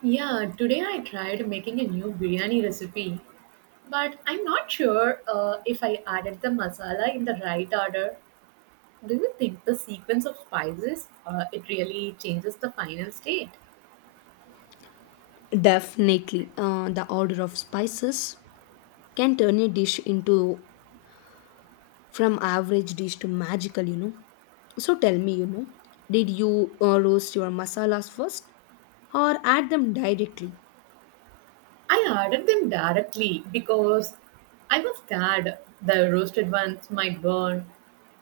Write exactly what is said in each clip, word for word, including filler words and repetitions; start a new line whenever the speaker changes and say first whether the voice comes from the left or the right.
right: Yeah, today I tried making a new biryani recipe, but I'm not sure uh, if I added the masala in the right order. Do you think the sequence of spices uh, it really changes the final state?
left: Definitely, uh, the order of spices can turn a dish into from average dish to magical, you know. So tell me, you know, did you uh, roast your masalas first or add them directly?
right: I added them directly because I was scared the roasted ones might burn.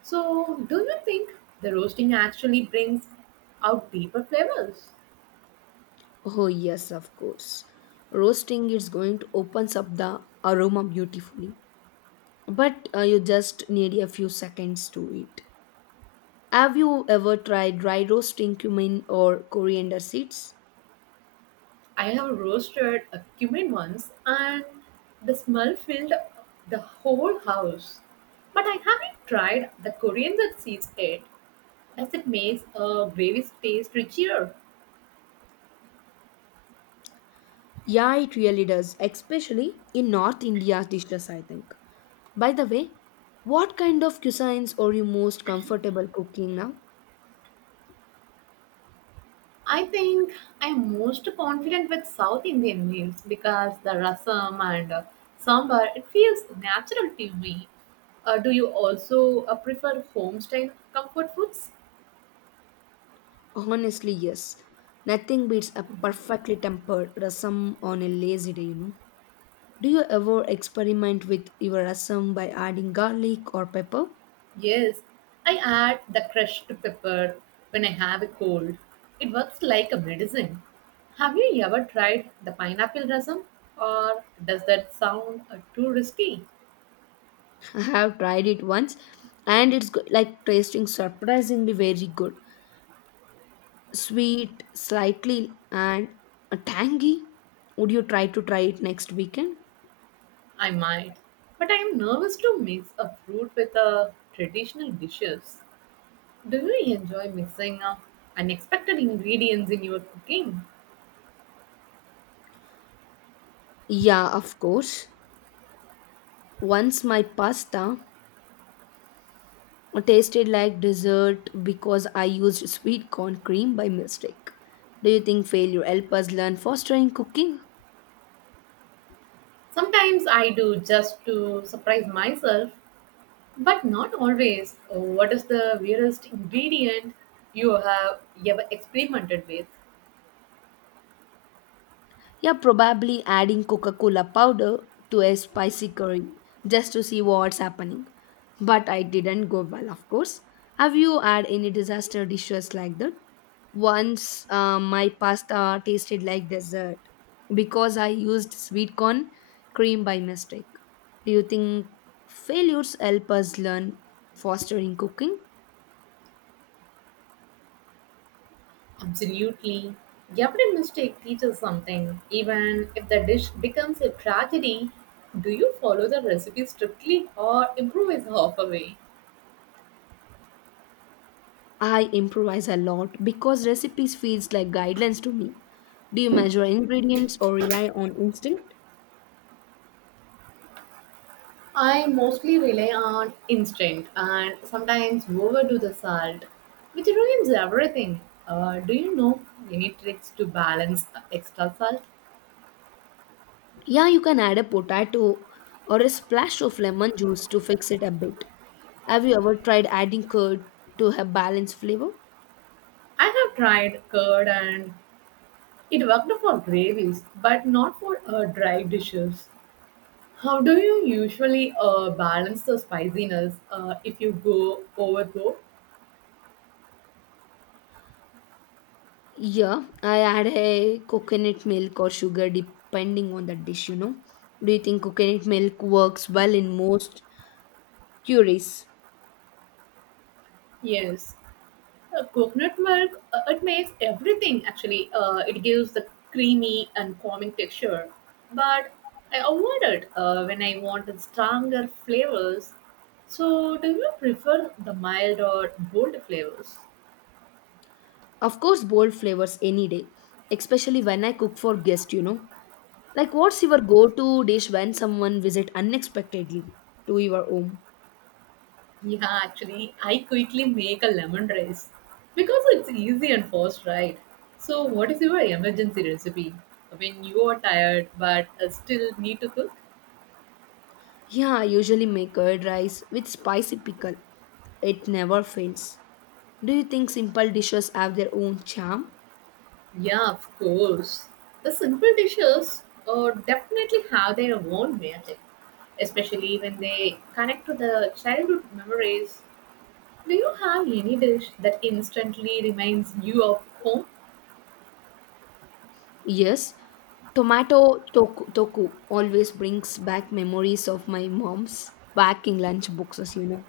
right: So, do you think the roasting actually brings out deeper flavors?
left: Oh, yes, of course. Roasting is going to opens up the aroma beautifully, but uh, you just need a few seconds to it. Have you ever tried dry roasting cumin or coriander seeds?
right: I have roasted a cumin once and the smell filled the whole house. But I haven't tried the Korean that sees it. Does it make a gravy taste richer?
left: Yeah, it really does, especially in North India dishes, I think. By the way, what kind of cuisines are you most comfortable cooking now?
right: I think I'm most confident with South Indian meals because the rasam and uh, sambar it feels natural to me. Uh, do you also uh, prefer home style comfort foods?
left: Honestly, yes. Nothing beats a perfectly tempered rasam on a lazy day, you know. Do you ever experiment with your rasam by adding garlic or pepper?
right: Yes, I add the crushed pepper when I have a cold. It works like a medicine. Have you ever tried the pineapple rasam? Or does that sound uh, too risky?
left: I have tried it once and it's go- like tasting surprisingly very good. Sweet, slightly, and uh, tangy. Would you try to try it next weekend?
right: I might, but I am nervous to mix a fruit with a traditional dishes. Do you enjoy mixing uh, unexpected ingredients in your cooking?
left: Yeah, of course. Once my pasta tasted like dessert because I used sweet corn cream by mistake. Do you think failure help us learn fostering cooking?
right: Sometimes I do just to surprise myself. But not always. Uh, What is the weirdest ingredient you have ever experimented with?
left: Yeah, probably adding Coca Cola powder to a spicy curry just to see what's happening. But I didn't go well, of course. Have you had any disaster dishes like that? Once uh, my pasta tasted like dessert because I used sweet corn cream by mistake. Do you think failures help us learn faster in cooking?
right: Absolutely. Every mistake teaches something. Even if the dish becomes a tragedy, do you follow the recipe strictly or improvise halfway?
left: I improvise a lot because recipes feels like guidelines to me. Do you measure ingredients or rely on instinct?
right: I mostly rely on instinct and sometimes overdo the salt, which ruins everything. Uh, do you know any tricks to balance extra salt?
left: Yeah, you can add a potato or a splash of lemon juice to fix it a bit. Have you ever tried adding curd to have balanced flavor?
right: I have tried curd and it worked for gravies, but not for uh, dry dishes. How do you usually uh, balance the spiciness uh, if you go overboard?
left: Yeah, I add a coconut milk or sugar depending on the dish, you know. Do you think coconut milk works well in most curries?
right: Yes, uh, coconut milk uh, it makes everything actually. Uh, it gives the creamy and calming texture, but I avoid it uh, when I want the stronger flavors. So, do you prefer the mild or bold flavors?
left: Of course, bold flavors any day, especially when I cook for guests, you know. Like, what's your go-to dish when someone visit unexpectedly to your home?
right: Yeah, actually, I quickly make a lemon rice because it's easy and fast, right? So, what is your emergency recipe when you are tired but uh, still need to cook?
left: Yeah, I usually make curd rice with spicy pickle. It never fails. Do you think simple dishes have their own charm?
right: Yeah, of course. The simple dishes uh, definitely have their own magic, especially when they connect to the childhood memories. Do you have any dish that instantly reminds you of home?
left: Yes. Tomato toku, toku always brings back memories of my mom's packing lunch boxes, you know.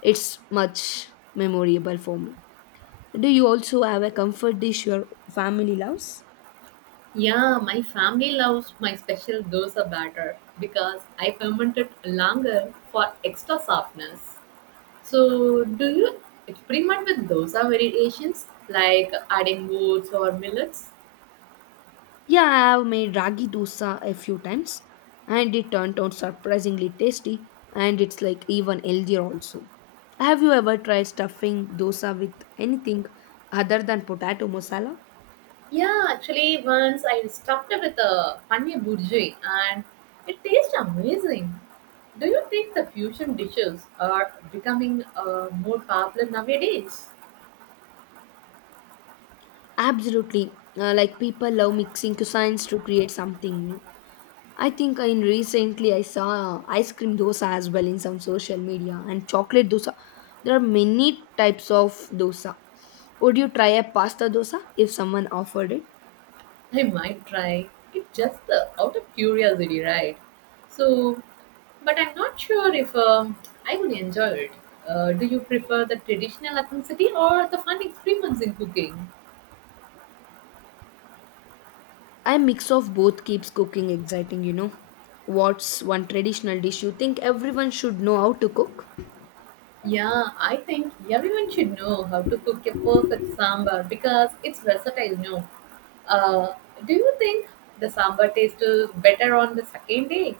left: It's much memorable for me. Do you also have a comfort dish your family loves?
right: Yeah, my family loves my special dosa batter because I ferment it longer for extra softness. So, do you experiment with dosa variations like adding oats or millets?
left: Yeah, I have made ragi dosa a few times and it turned out surprisingly tasty and it's like even healthier also. Have you ever tried stuffing dosa with anything other than potato masala?
right: Yeah, actually, once I stuffed it with a paneer burji and it tastes amazing. Do you think the fusion dishes are becoming uh, more popular nowadays?
left: Absolutely. Uh, like people love mixing cuisines to create something new. I think in recently I saw ice cream dosa as well in some social media and chocolate dosa. There are many types of dosa. Would you try a pasta dosa if someone offered it?
right: I might try it just uh, out of curiosity, right? So, but I'm not sure if um, I would enjoy it. Uh, do you prefer the traditional ethnicity or the fun experiments in cooking?
left: A mix of both keeps cooking exciting, you know. What's one traditional dish you think everyone should know how to cook?
right: Yeah, I think everyone should know how to cook a perfect sambar because it's versatile, no? Uh, do you think the sambar tastes uh, better on the second day?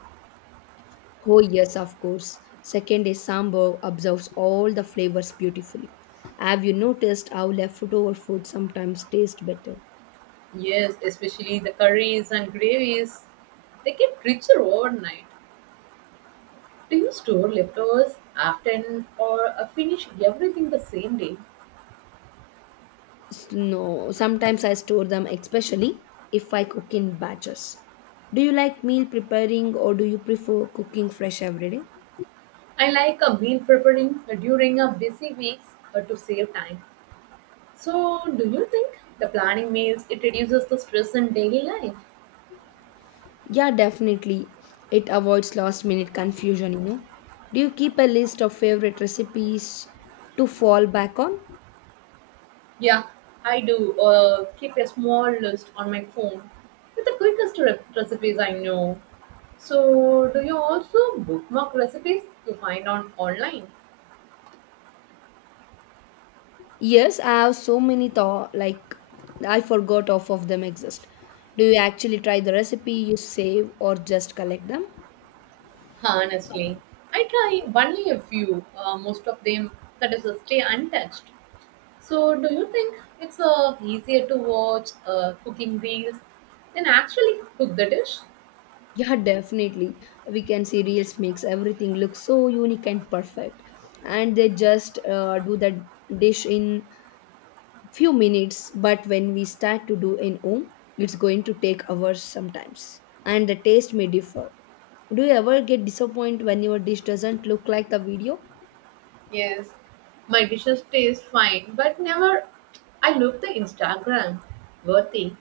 left: Oh, yes, of course. Second is sambar absorbs all the flavors beautifully. Have you noticed how leftover food sometimes tastes better?
right: Yes, especially the curries and gravies. They get richer overnight. Do you store leftovers often or uh, finish everything the same day?
left: S- No, sometimes I store them, especially if I cook in batches. Do you like meal preparing or do you prefer cooking fresh every day?
right: I like a meal preparing uh, during a busy weeks uh, to save time. So, do you think the planning meals it reduces the stress in daily life?
left: Yeah, definitely. It avoids last minute confusion, you know. Do you keep a list of favorite recipes to fall back on?
right: Yeah, I do. Uh, keep a small list on my phone with the quickest re- recipes I know. So, do you also bookmark recipes you find on online?
left: Yes, I have so many thought like I forgot off of them exist. Do you actually try the recipe you save or just collect them?
right: Honestly, I try only a few, uh, most of them that is uh, stay untouched. So, do you think it's uh, easier to watch uh, cooking reels than actually cook the dish?
left: Yeah, definitely. We can see Reels makes everything look so unique and perfect. And they just uh, do that dish in few minutes but when we start to do in home it's going to take hours sometimes and the taste may differ. Do you ever get disappointed when your dish doesn't look like the video?
right: Yes, my dishes taste fine, but never I look the Instagram worthy.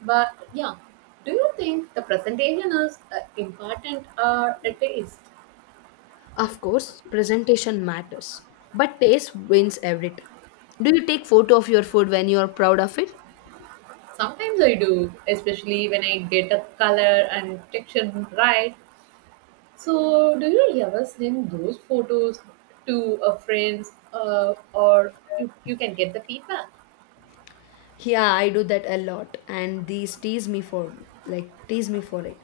right: But yeah, do you think the presentation is uh, important or a taste?
left: Of course presentation matters but taste wins every time. Do you take photo of your food when you are proud of it?
right: Sometimes I do, especially when I get a color and texture right. So, do you ever send those photos to a friends, uh, or you, you can get the feedback?
left: Yeah, I do that a lot and these tease me for like tease me for it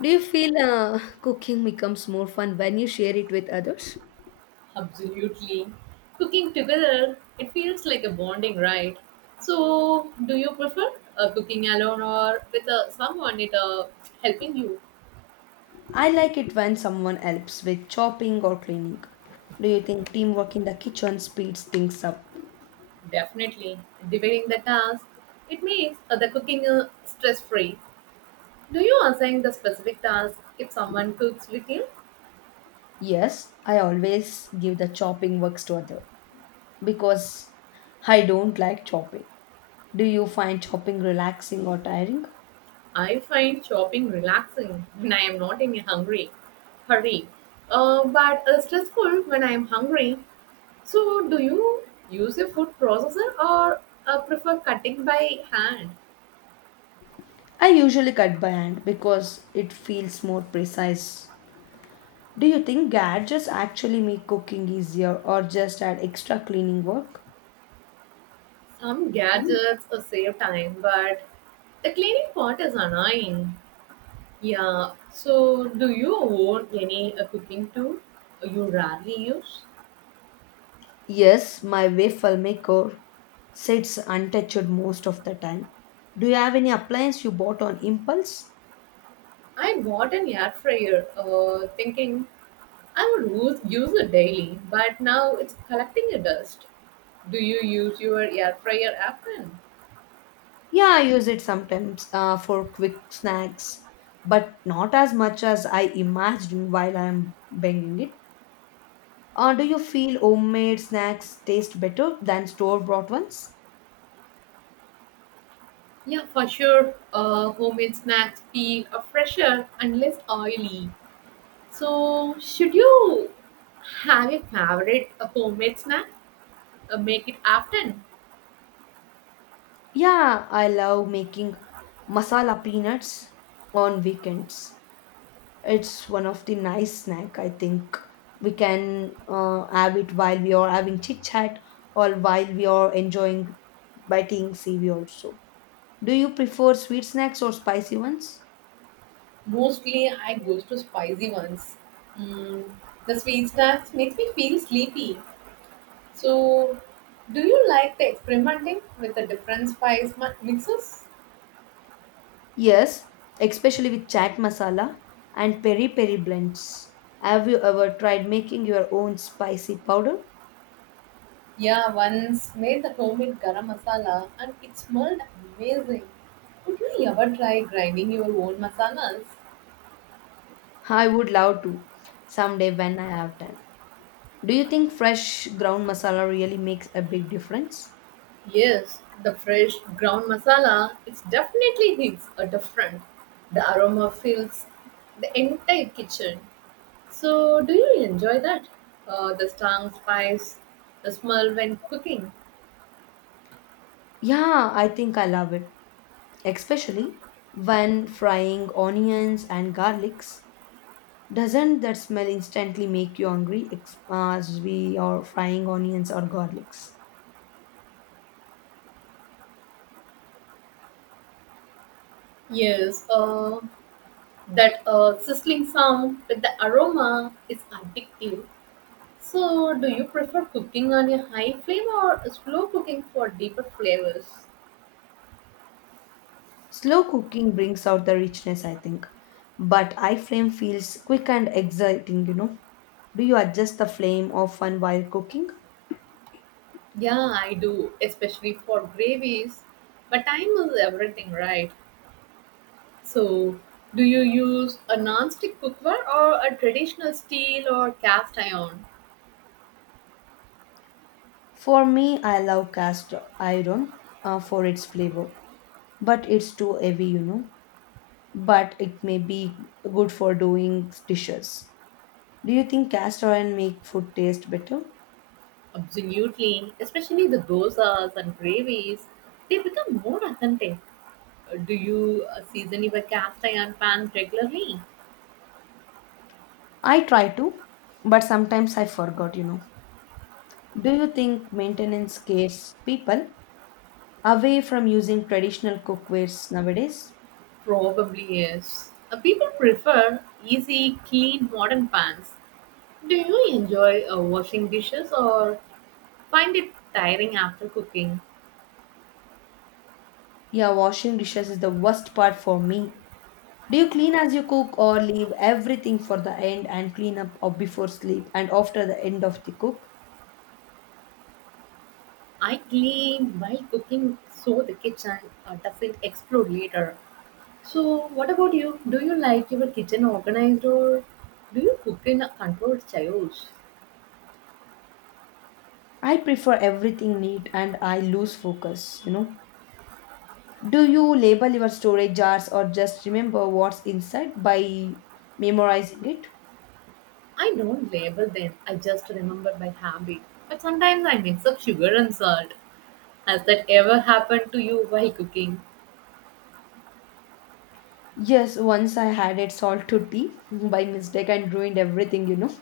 left: Do you feel uh, cooking becomes more fun when you share it with others?
right: Absolutely. Cooking together, it feels like a bonding, right? So, do you prefer uh, cooking alone or with uh, someone it uh, helping you?
left: I like it when someone helps with chopping or cleaning. Do you think teamwork in the kitchen speeds things up?
right: Definitely. Dividing the task, it makes uh, the cooking uh, stress free. Do you assign the specific task if someone cooks with you?
left: Yes, I always give the chopping works to other because I don't like chopping. Do you find chopping relaxing or tiring?
right: I find shopping relaxing when I am not in a hungry hurry, uh, but uh, stressful when I am hungry. So, do you use a food processor or uh, prefer cutting by hand?
left: I usually cut by hand because it feels more precise. Do you think gadgets actually make cooking easier or just add extra cleaning work?
right: Some gadgets uh, save time, but the cleaning part is annoying. Yeah. So, do you own any uh, cooking tool you rarely use?
left: Yes, my wave filmmaker sits untouched most of the time. Do you have any appliance you bought on impulse?
right: I bought an air fryer, uh, thinking I would use, use it daily, but now it's collecting a dust. Do you use your air fryer often?
left: Yeah, I use it sometimes uh, for quick snacks, but not as much as I imagined while I'm banging it. Uh, do you feel homemade snacks taste better than store bought ones?
right: Yeah, for sure. Uh, homemade snacks feel uh, fresher and less oily. So, should you have a favorite uh, homemade snack? Uh, make it often.
left: Yeah, I love making masala peanuts on weekends. It's one of the nice snack. I think we can uh, have it while we are having chit chat or while we are enjoying biting seaweed also. Do you prefer sweet snacks or spicy ones?
right: Mostly I go to spicy ones. Mm, the sweet snacks makes me feel sleepy. So, do you like the experimenting with the different spice mu- mixes?
left: Yes, especially with chaat masala and peri peri blends. Have you ever tried making your own spicy powder?
right: Yeah, once made the homemade garam masala and it smelled amazing. Would you ever try grinding your own masalas?
left: I would love to someday when I have time. Do you think fresh ground masala really makes a big difference?
right: Yes, the fresh ground masala it's definitely hits a different. The aroma fills the entire kitchen. So, do you enjoy that? Uh, the strong spice, the smell when cooking.
left: Yeah, I think I love it, especially when frying onions and garlics. Doesn't that smell instantly make you hungry ex- as we are frying onions or garlics?
right: Yes, uh, that uh, sizzling sound with the aroma is addictive. So, do you prefer cooking on a high flame or slow cooking for deeper flavors?
left: Slow cooking brings out the richness, I think, but high flame feels quick and exciting, you know. Do you adjust the flame often while cooking?
right: Yeah, I do, especially for gravies. But time is everything, right? So, do you use a non-stick cookware or a traditional steel or cast iron?
left: For me, I love cast iron uh, for its flavor, but it's too heavy, you know. But it may be good for doing dishes. Do you think castor oil make food taste better?
right: Absolutely, especially the dosas and gravies. They become more authentic. Uh, Do you uh, season your cast iron pan regularly?
left: I try to, but sometimes I forgot, you know. Do you think maintenance scares people away from using traditional cookwares nowadays?
right: Probably is. Uh, People prefer easy, clean, modern pans. Do you enjoy uh, washing dishes or find it tiring after cooking?
left: Yeah, washing dishes is the worst part for me. Do you clean as you cook or leave everything for the end and clean up or before sleep and after the end of the cook?
right: I clean while cooking so the kitchen uh, doesn't explode later. So, what about you? Do you like your kitchen organized or do you cook in a controlled chaos?
left: I prefer everything neat and I lose focus, you know. Do you label your storage jars or just remember what's inside by memorizing it?
right: I don't label them, I just remember by habit. But sometimes I mix up sugar and salt. Has that ever happened to you while cooking?
left: Yes, once I had it salt to tea by mistake and ruined everything, you know.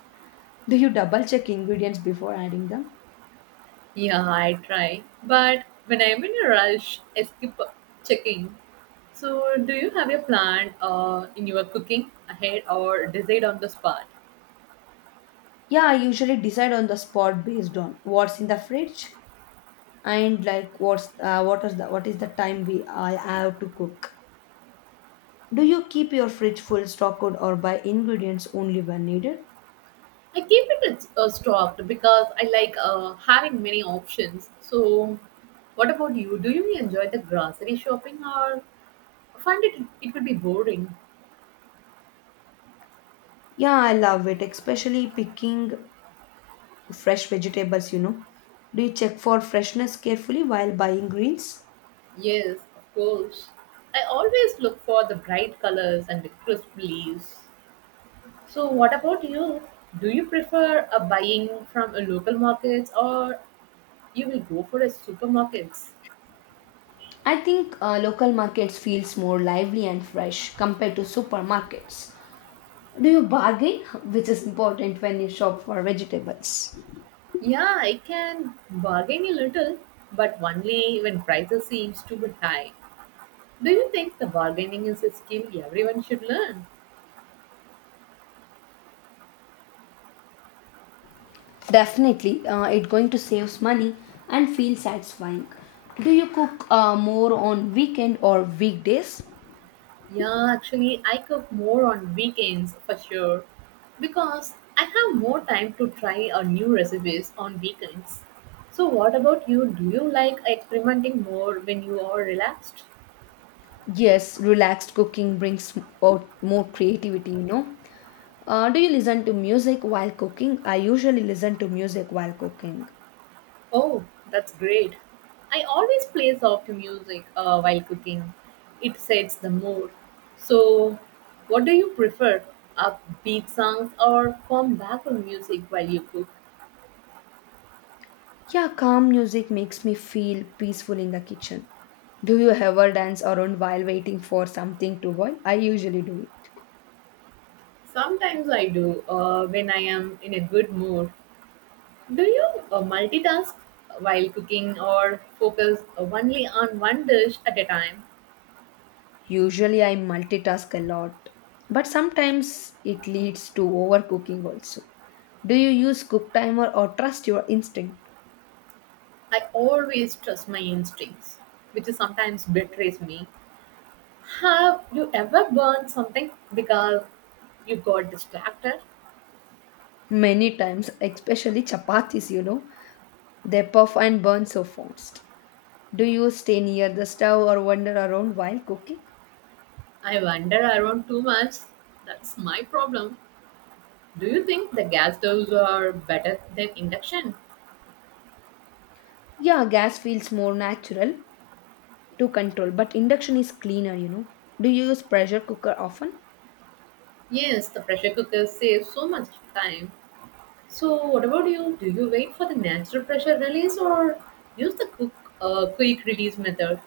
left: Do you double check ingredients before adding them?
right: Yeah, I try. But when I'm in a rush, I skip checking. So, do you have a plan uh, in your cooking ahead or decide on the spot?
left: Yeah, I usually decide on the spot based on what's in the fridge and like what's uh, what is the what is the time we I have to cook. Do you keep your fridge full stocked or buy ingredients only when needed?
right: I keep it uh, stocked because I like uh, having many options. So, what about you? Do you enjoy the grocery shopping or find it it will be boring?
left: Yeah, I love it, especially picking fresh vegetables, you know. Do you check for freshness carefully while buying greens?
right: Yes, of course. I always look for the bright colors and the crisp leaves. So, what about you? Do you prefer a buying from a local markets or you will go for a supermarkets?
left: I think uh, local markets feels more lively and fresh compared to supermarkets. Do you bargain, which is important when you shop for vegetables?
right: Yeah, I can bargain a little, but only when prices seems too bit high. Do you think the bargaining is a skill everyone should learn?
left: Definitely, uh, it going to saves money and feel satisfying. Do you cook uh, more on weekend or weekdays?
right: Yeah, actually, I cook more on weekends for sure because I have more time to try our new recipes on weekends. So, what about you? Do you like experimenting more when you are relaxed?
left: Yes, relaxed cooking brings m- out more creativity, you know. Uh, do you listen to music while cooking? I usually listen to music while cooking.
right: Oh, that's great. I always play soft music uh, while cooking. It sets the mood. So, what do you prefer? Upbeat songs or calm background music while you cook?
left: Yeah, calm music makes me feel peaceful in the kitchen. Do you ever dance around while waiting for something to boil? I usually do it.
right: Sometimes I do uh, when I am in a good mood. Do you uh, multitask while cooking or focus only on one dish at a time?
left: Usually, I multitask a lot, but sometimes it leads to overcooking also. Do you use cook timer or trust your instinct?
right: I always trust my instincts, which is sometimes betrays me. Have you ever burned something because you got distracted.
left: Many times, especially chapatis, you know. They puff and burn so fast. Do you stay near the stove or wander around while cooking?
right: I wander around too much. That's my problem. Do you think the gas stoves are better than induction?
left: Yeah, gas feels more natural to control, but induction is cleaner, you know. Do you use pressure cooker often?
right: Yes, the pressure cooker saves so much time. So, what about you? Do you wait for the natural pressure release or use the cook, uh, quick release method?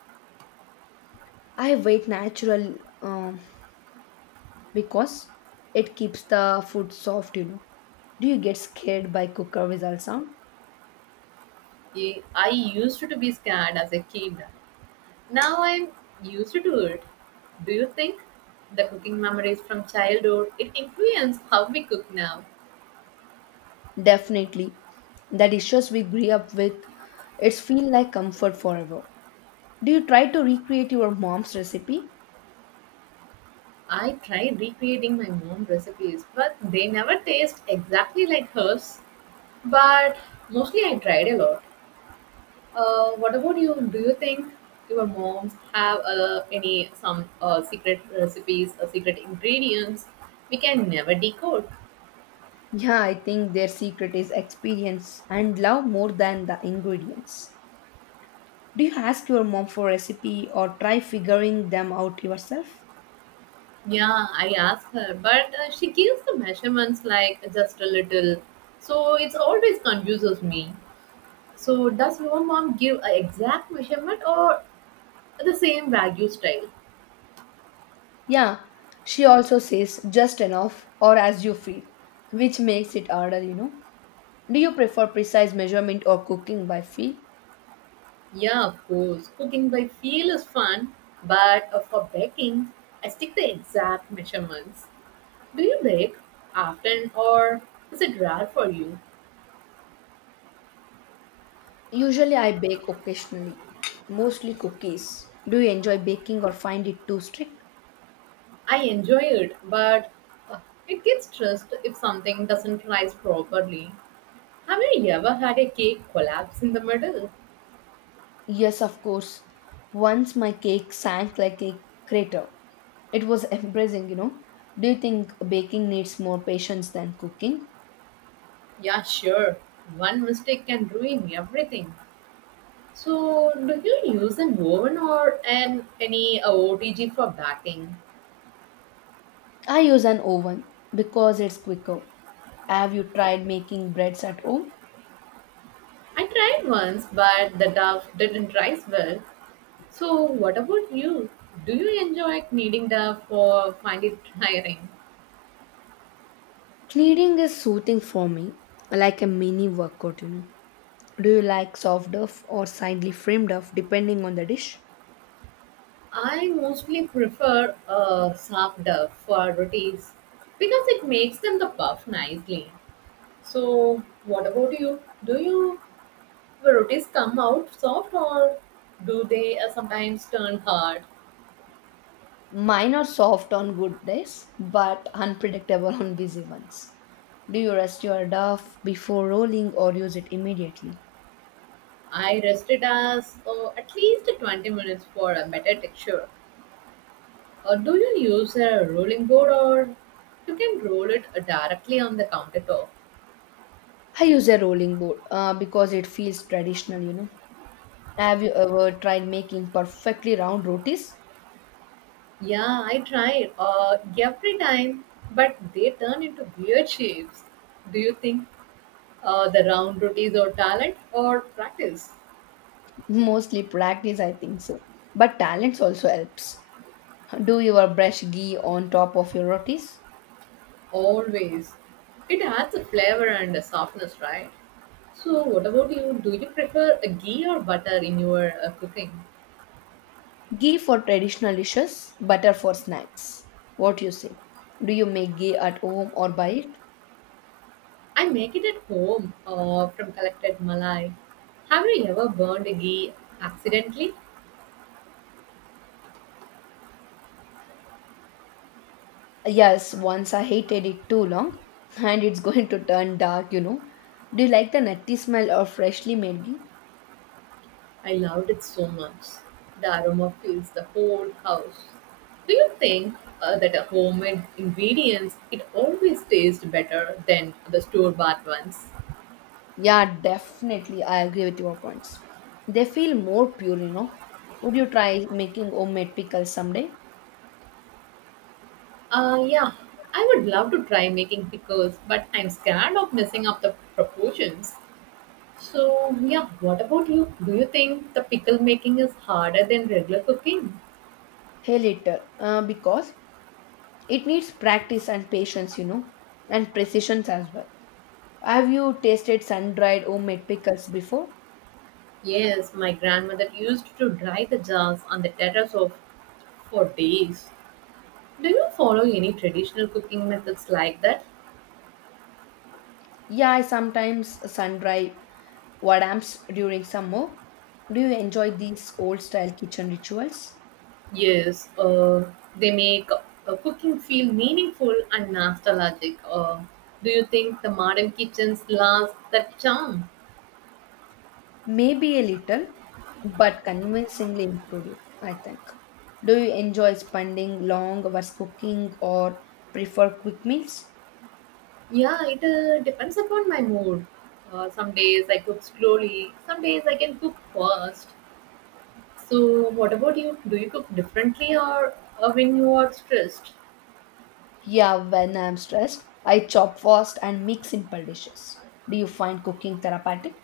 left: I wait natural um, because it keeps the food soft, you know. Do you get scared by cooker whistle sound?
right: I I used to be scared as a kid. Now I'm used to it. Do you think the cooking memories from childhood it influence how we cook now?
left: Definitely. The dishes we grew up with, it's feel like comfort forever. Do you try to recreate your mom's recipe?
right: I tried recreating my mom recipes, but they never taste exactly like hers. But mostly I tried a lot. Uh, what about you? Do you think your moms have uh, any some uh, secret recipes or secret ingredients we can never decode?
left: Yeah, I think their secret is experience and love more than the ingredients. Do you ask your mom for recipe or try figuring them out yourself?
right: Yeah, I asked her, but uh, she gives the measurements like just a little, so it's always confuses me. So does your mom give an exact measurement or the same value style?
left: Yeah, she also says just enough or as you feel, which makes it harder, you know. Do you prefer precise measurement or cooking by feel?
right: Yeah, of course. Cooking by feel is fun, but uh, for baking, I stick the exact measurements. Do you bake often or is it rare for you?
left: Usually I bake occasionally, mostly cookies. Do you enjoy baking or find it too strict?
right: I enjoy it, but uh, it gets stressed if something doesn't rise properly. Have you ever had a cake collapse in the middle?
left: Yes, of course. Once my cake sank like a crater. It was embarrassing, you know. Do you think baking needs more patience than cooking?
right: Yeah, sure. One mistake can ruin everything. So, do you use an oven or an any uh, O T G for baking?
left: I use an oven because it's quicker. Have you tried making breads at home?
right: I tried once, but the dough didn't rise well. So, what about you? Do you enjoy kneading dough or find it tiring?
left: Kneading is soothing for me, like a mini workout, you know. Do you like soft duff or slightly framed duff depending on the dish?
right: I mostly prefer a soft dough for rotis because it makes them the puff nicely. So, what about you? Do you the rotis come out soft or do they uh, sometimes turn hard?
left: Mine are soft on good days, but unpredictable on busy ones. Do you rest your duff before rolling or use it immediately?
right: I rest it as uh, at least twenty minutes for a better texture. Uh, do you use a rolling board or you can roll it uh, directly on the countertop?
left: I use a rolling board uh, because it feels traditional, you know. Have you ever tried making perfectly round rotis?
right: Yeah, I tried uh, every time, but they turn into weird shapes. Do you think uh, the round rotis or talent or practice?
left: Mostly practice, I think so. But talents also helps. Do you ever brush ghee on top of your rotis?
right: Always. It adds a flavor and a softness, right? So, what about you? Do you prefer a ghee or butter in your uh, cooking?
left: Ghee for traditional dishes, butter for snacks. What you say? Do you make ghee at home or buy it?
right: I make it at home uh, from collected malai. Have you ever burned a ghee accidentally?
left: Yes, once I hated it too long, and it's going to turn dark, you know. Do you like the nutty smell of freshly made ghee?
right: I loved it so much. The aroma fills the whole house. Do you think uh, that a homemade ingredients it always tastes better than the store bought ones?
left: Yeah, definitely. I agree with your points. They feel more pure, you know. Would you try making homemade pickles someday?
right: Uh, yeah, I would love to try making pickles, but I'm scared of messing up the proportions. So yeah, what about you? Do you think the pickle making is harder than regular cooking?
left: Hey, later. Uh, uh, because it needs practice and patience, you know, and precision as well. Have you tasted sun dried homemade pickles before?
right: Yes, my grandmother used to dry the jars on the terrace of for days. Do you follow any traditional cooking methods like that?
left: Yeah, I sometimes sun dry vadams during summer. Do you enjoy these old style kitchen rituals?
right: Yes, uh, they make uh, cooking feel meaningful and nostalgic. Uh, do you think the modern kitchens lost that charm?
left: Maybe a little, but convincingly improved, you, I think. Do you enjoy spending long hours cooking or prefer quick meals?
right: Yeah, it uh, depends upon my mood. Uh, some days I cook slowly, some days I can cook fast. So, what about you? Do you cook differently or uh, when you are stressed?
left: Yeah, when I'm stressed, I chop fast and make simple dishes. Do you find cooking therapeutic?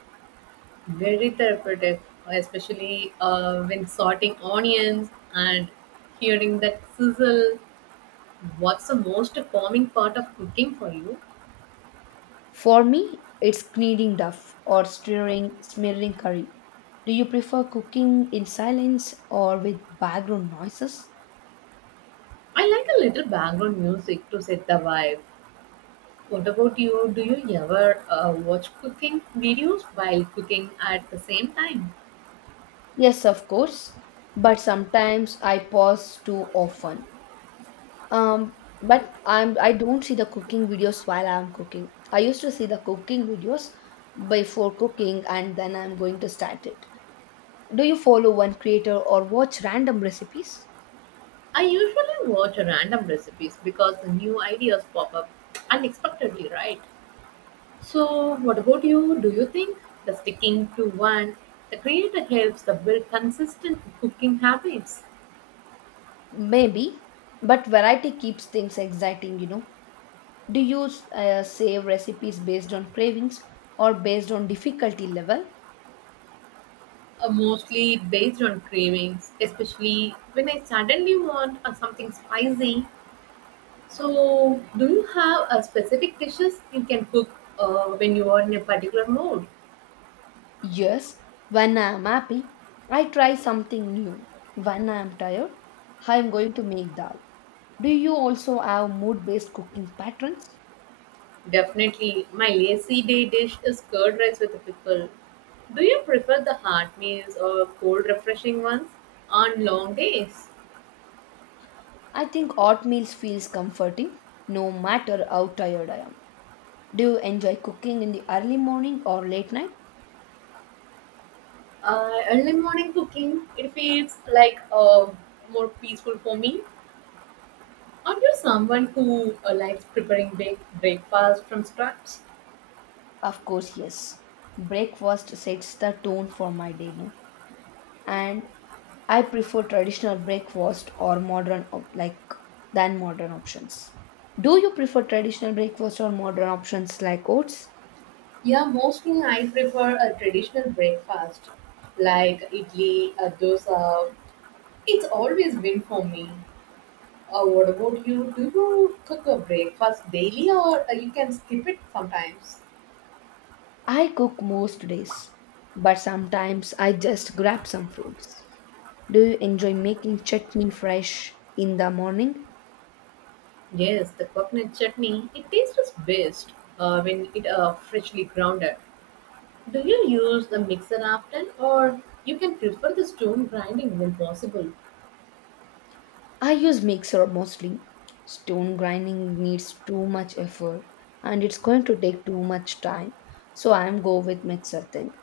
right: Very therapeutic, especially uh, when sorting onions and hearing that sizzle. What's the most calming part of cooking for you?
left: For me, it's kneading duff or stirring, smearing curry. Do you prefer cooking in silence or with background noises?
right: I like a little background music to set the vibe. What about you? Do you ever uh, watch cooking videos while cooking at the same time?
left: Yes, of course, but sometimes I pause too often. Um, but I'm I don't see the cooking videos while I'm cooking. I used to see the cooking videos before cooking, and then I'm going to start it. Do you follow one creator or watch random recipes?
right: I usually watch random recipes because the new ideas pop up unexpectedly, right? So, what about you? Do you think the sticking to one, the creator helps the build consistent cooking habits?
left: Maybe, but variety keeps things exciting, you know. Do you uh, save recipes based on cravings or based on difficulty level?
right: Uh, mostly based on cravings, especially when I suddenly want uh, something spicy. So, do you have a specific dishes you can cook uh, when you are in a particular mood?
left: Yes, when I am happy, I try something new. When I am tired, I am going to make dal. Do you also have mood based cooking patterns?
right: Definitely, my lazy day dish is curd rice with a pickle. Do you prefer the hot meals or cold, refreshing ones on long days?
left: I think oatmeal feels comforting no matter how tired I am. Do you enjoy cooking in the early morning or late night?
right: Uh, early morning cooking, it feels like uh, more peaceful for me. Aren't you someone who uh, likes preparing big breakfast from scratch?
left: Of course, yes. Breakfast sets the tone for my day, no? And I prefer traditional breakfast or modern op- like than modern options. Do you prefer traditional breakfast or modern options like oats?
right: Yeah, mostly I prefer a traditional breakfast like idli, uh, dosa. It's always been for me. Uh, what about you? Do you cook a breakfast daily or uh, you can skip it sometimes?
left: I cook most days, but sometimes I just grab some fruits. Do you enjoy making chutney fresh in the morning?
right: Yes, the coconut chutney, it tastes best uh, when it uh, freshly grounded. Do you use the mixer often, or you can prefer the stone grinding when possible?
left: I use mixer mostly. Stone grinding needs too much effort and it's going to take too much time. So I'm go with mixer thing.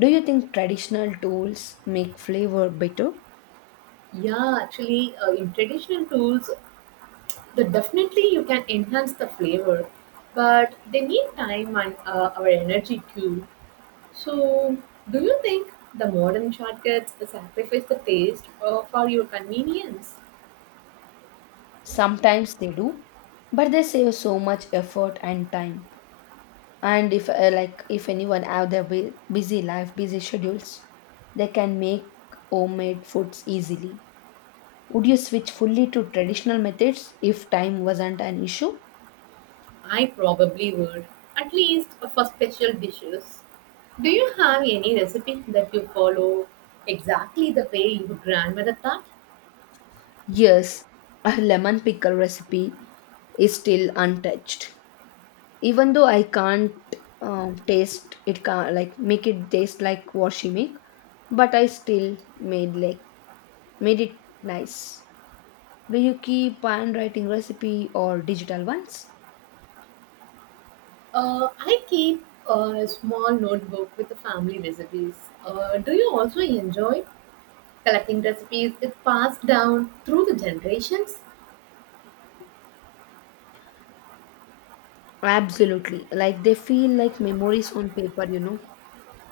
left: Do you think traditional tools make flavor better?
right: Yeah, actually, uh, in traditional tools, the definitely you can enhance the flavor, but they need time and uh, our energy too. So, do you think the modern shortcuts sacrifice the taste uh, for your convenience?
left: Sometimes they do, but they save so much effort and time. And if uh, like if anyone have their bu- busy life, busy schedules, they can make homemade foods easily. Would you switch fully to traditional methods if time wasn't an issue?
right: I probably would, at least uh, for special dishes. Do you have any recipe that you follow exactly the way your grandmother taught?
left: Yes, our lemon pickle recipe is still untouched. Even though I can't um, taste it, can like make it taste like what she make, but I still made like made it nice. Do you keep handwriting recipe or digital ones?
right: Uh, I keep a small notebook with the family recipes. Uh, do you also enjoy collecting recipes? It's passed down through the generations.
left: Absolutely, like they feel like memories on paper. You know.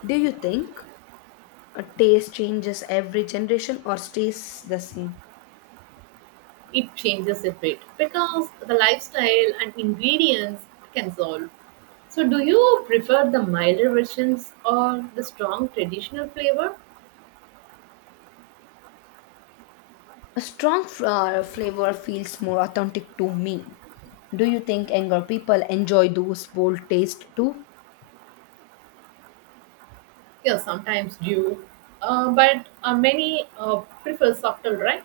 left: Do you think a taste changes every generation or stays the same?
right: It changes a bit because the lifestyle and ingredients can solve. So, do you prefer the milder versions or the strong traditional flavor?
left: A strong f- uh, flavor feels more authentic to me. Do you think younger people enjoy those bold taste too?
right: Yeah, sometimes due, uh, but uh, many uh, prefer subtle, right?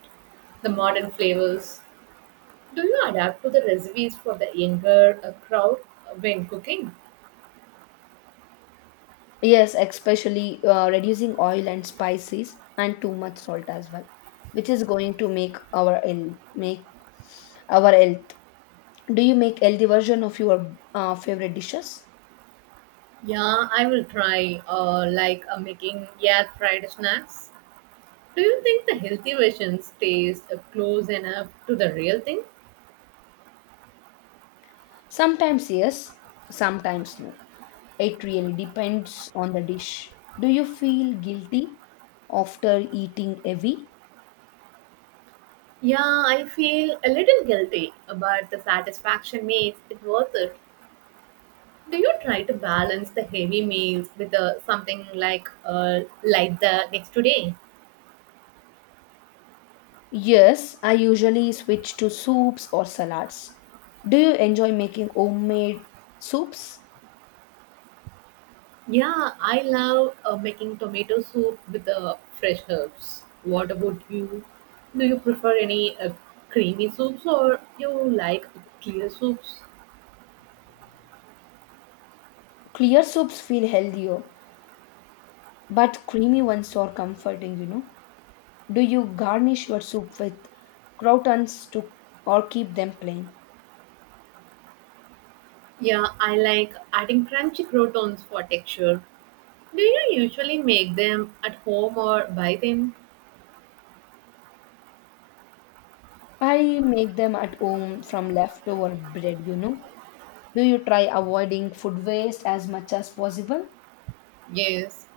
right: The modern flavors. Do you adapt to the recipes for the younger uh, crowd when cooking?
left: Yes, especially uh, reducing oil and spices and too much salt as well, which is going to make our ill make our health. Do you make healthy version of your uh, favorite dishes?
right: Yeah, I will try uh, like uh, making air fried snacks. Do you think the healthy versions taste uh, close enough to the real thing?
left: Sometimes yes, sometimes no. It really depends on the dish. Do you feel guilty after eating heavy?
right: Yeah, I feel a little guilty, but the satisfaction makes it worth it. Do you try to balance the heavy meals with uh, something like uh, like the next day?
left: Yes, I usually switch to soups or salads. Do you enjoy making homemade soups?
right: Yeah, I love uh, making tomato soup with uh, fresh herbs. What about you? Do you prefer any uh, creamy soups or you like clear soups?
left: Clear soups feel healthier, but creamy ones are comforting, you know. Do you garnish your soup with croutons to or keep them plain?
right: Yeah, I like adding crunchy croutons for texture. Do you usually make them at home or buy them?
left: I make them at home from leftover bread, you know. Do you try avoiding food waste as much as possible?
right: Yes,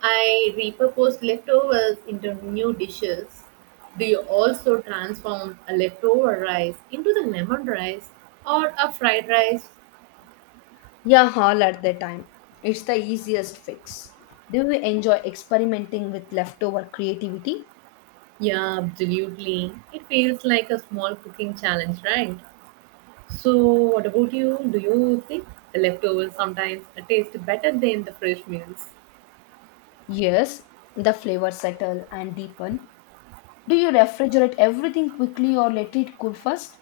right: I repurpose leftovers into new dishes. Do you also transform a leftover rice into the lemon rice or a fried rice?
left: Yeah, all at the time. It's the easiest fix. Do you enjoy experimenting with leftover creativity?
right: Yeah, absolutely. It feels like a small cooking challenge, right? So, what about you? Do you think the leftovers sometimes taste better than the fresh meals?
left: Yes, the flavors settle and deepen. Do you refrigerate everything quickly or let it cool first?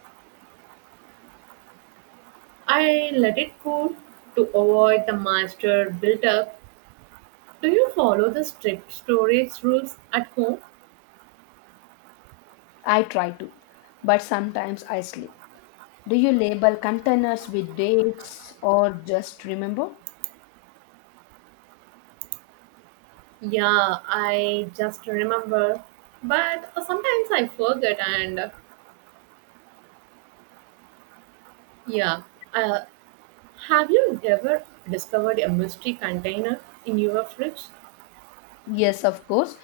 right: I let it cool to avoid the moisture built up. Do you follow the strict storage rules at home?
left: I try to, but sometimes I slip. Do you label containers with dates or just remember?
right: Yeah, I just remember, but uh, sometimes I forget. And uh, yeah, uh, have you ever discovered a mystery container in your fridge?
left: Yes, of course.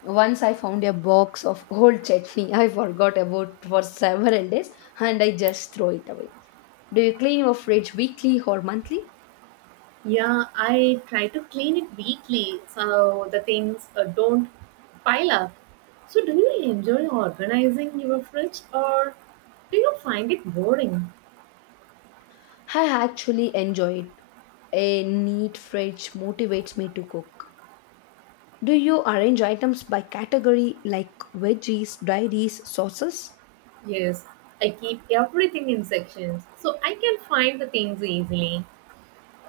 left: Once I found a box of old chutney I forgot about for several days and I just throw it away. Do you clean your fridge weekly or monthly?
right: Yeah, I try to clean it weekly so the things uh, don't pile up. So, do you enjoy organizing your fridge or do you find it boring?
left: I actually enjoy it. A neat fridge motivates me to cook. Do you arrange items by category like veggies, dairies, sauces?
right: Yes, I keep everything in sections so I can find the things easily.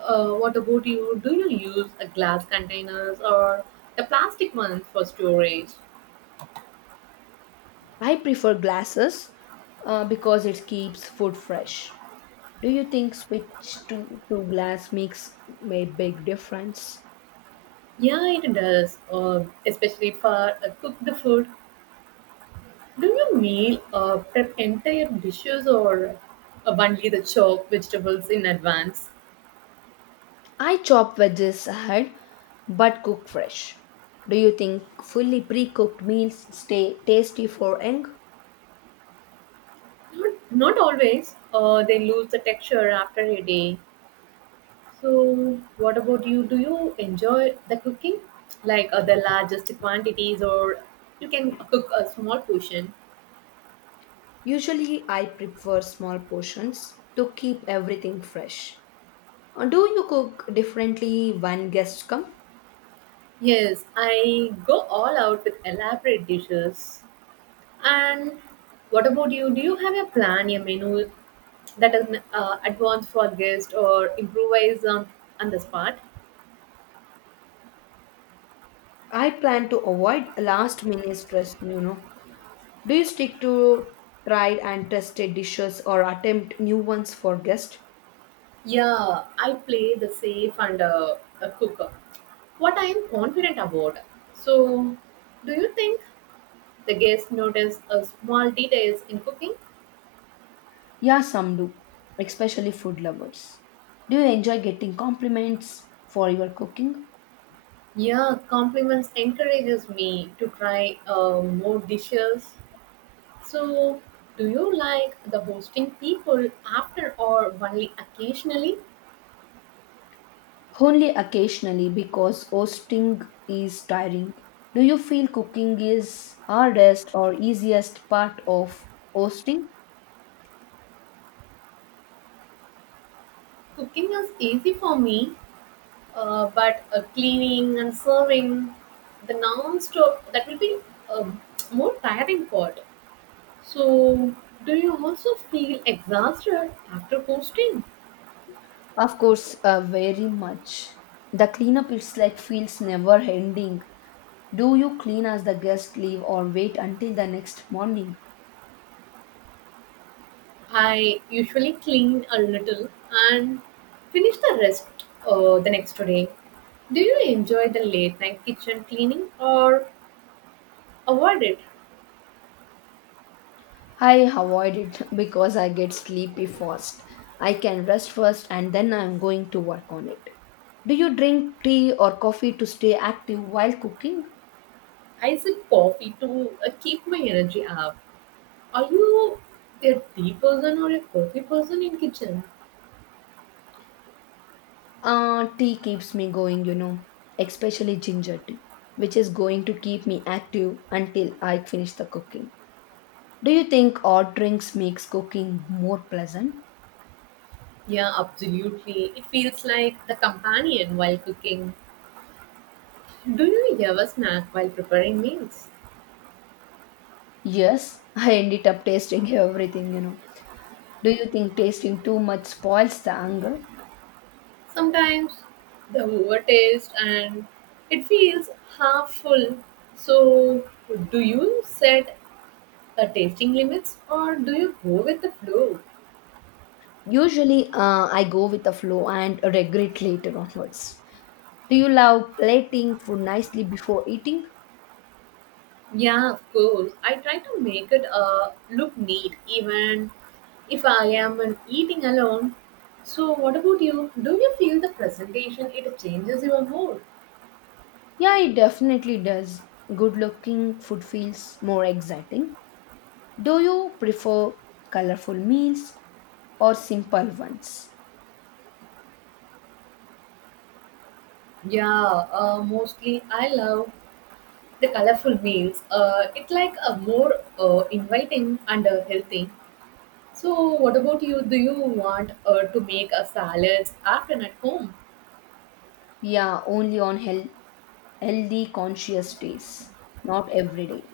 right: Uh, what about you? Do you use a glass containers or the plastic ones for storage?
left: I prefer glasses uh, because it keeps food fresh. Do you think switch to, to glass makes a big difference?
right: Yeah, it does. Uh, especially for uh, cooked food. Do you meal uh, prep entire dishes or uh, only the chopped vegetables in advance?
left: I chop veggies ahead but cook fresh. Do you think fully pre cooked meals stay tasty for young?
right: Not, not always. Uh, they lose the texture after a day. So, what about you? Do you enjoy the cooking, like uh, the largest quantities, or you can cook a small portion?
left: Usually, I prefer small portions to keep everything fresh. Uh, Do you cook differently when guests come?
right: Yes, I go all out with elaborate dishes. And what about you? Do you have a plan, a menu that is uh, advanced for guests or improvise on, on the spot?
left: I plan to avoid last minute stress, you know. Do you stick to tried and tested dishes or attempt new ones for guests?
right: Yeah, I play the safe and uh, a cooker. What I am confident about. So, do you think the guests notice a small details in cooking?
left: Yeah, some do, especially food lovers. Do you enjoy getting compliments for your cooking?
right: Yeah, compliments encourages me to try uh, more dishes. So, do you like the hosting people after or only occasionally?
left: Only occasionally because hosting is tiring. Do you feel cooking is hardest or easiest part of hosting?
right: Cooking is easy for me, uh, but uh, cleaning and serving the non-stop that will be a more tiring part. So, do you also feel exhausted after hosting?
left: Of course, uh, very much. The cleanup it's like feels never ending. Do you clean as the guests leave or wait until the next morning?
right: I usually clean a little and finish the rest uh, the next day. Do you enjoy the late night kitchen cleaning or avoid it?
left: I avoid it because I get sleepy fast. I can rest first and then I'm going to work on it. Do you drink tea or coffee to stay active while cooking?
right: I sip coffee to uh, keep my energy up. Are you a tea person or a coffee person in kitchen?
left: Uh, tea keeps me going, you know, especially ginger tea, which is going to keep me active until I finish the cooking. Do you think odd drinks makes cooking more pleasant?
right: Yeah, absolutely. It feels like the companion while cooking. Do you ever snack while preparing meals?
left: Yes, I ended up tasting everything, you know. Do you think tasting too much spoils the hunger?
right: Sometimes the overtaste and it feels half full. So, do you set a tasting limits or do you go with the flow?
left: Usually, uh, I go with the flow and regret later onwards. Do you love plating food nicely before eating?
right: Yeah, of course. I try to make it uh, look neat, even if I am an eating alone. So, what about you? Do you feel the presentation it changes your mood?
left: Yeah, it definitely does. Good looking food feels more exciting. Do you prefer colorful meals or simple ones?
right: Yeah, uh, mostly I love the colorful meals. Uh, it like a more uh, inviting and uh, healthy. So, what about you? Do you want uh, to make a salad after at home?
left: Yeah, only on health, healthy, conscious days, not every day.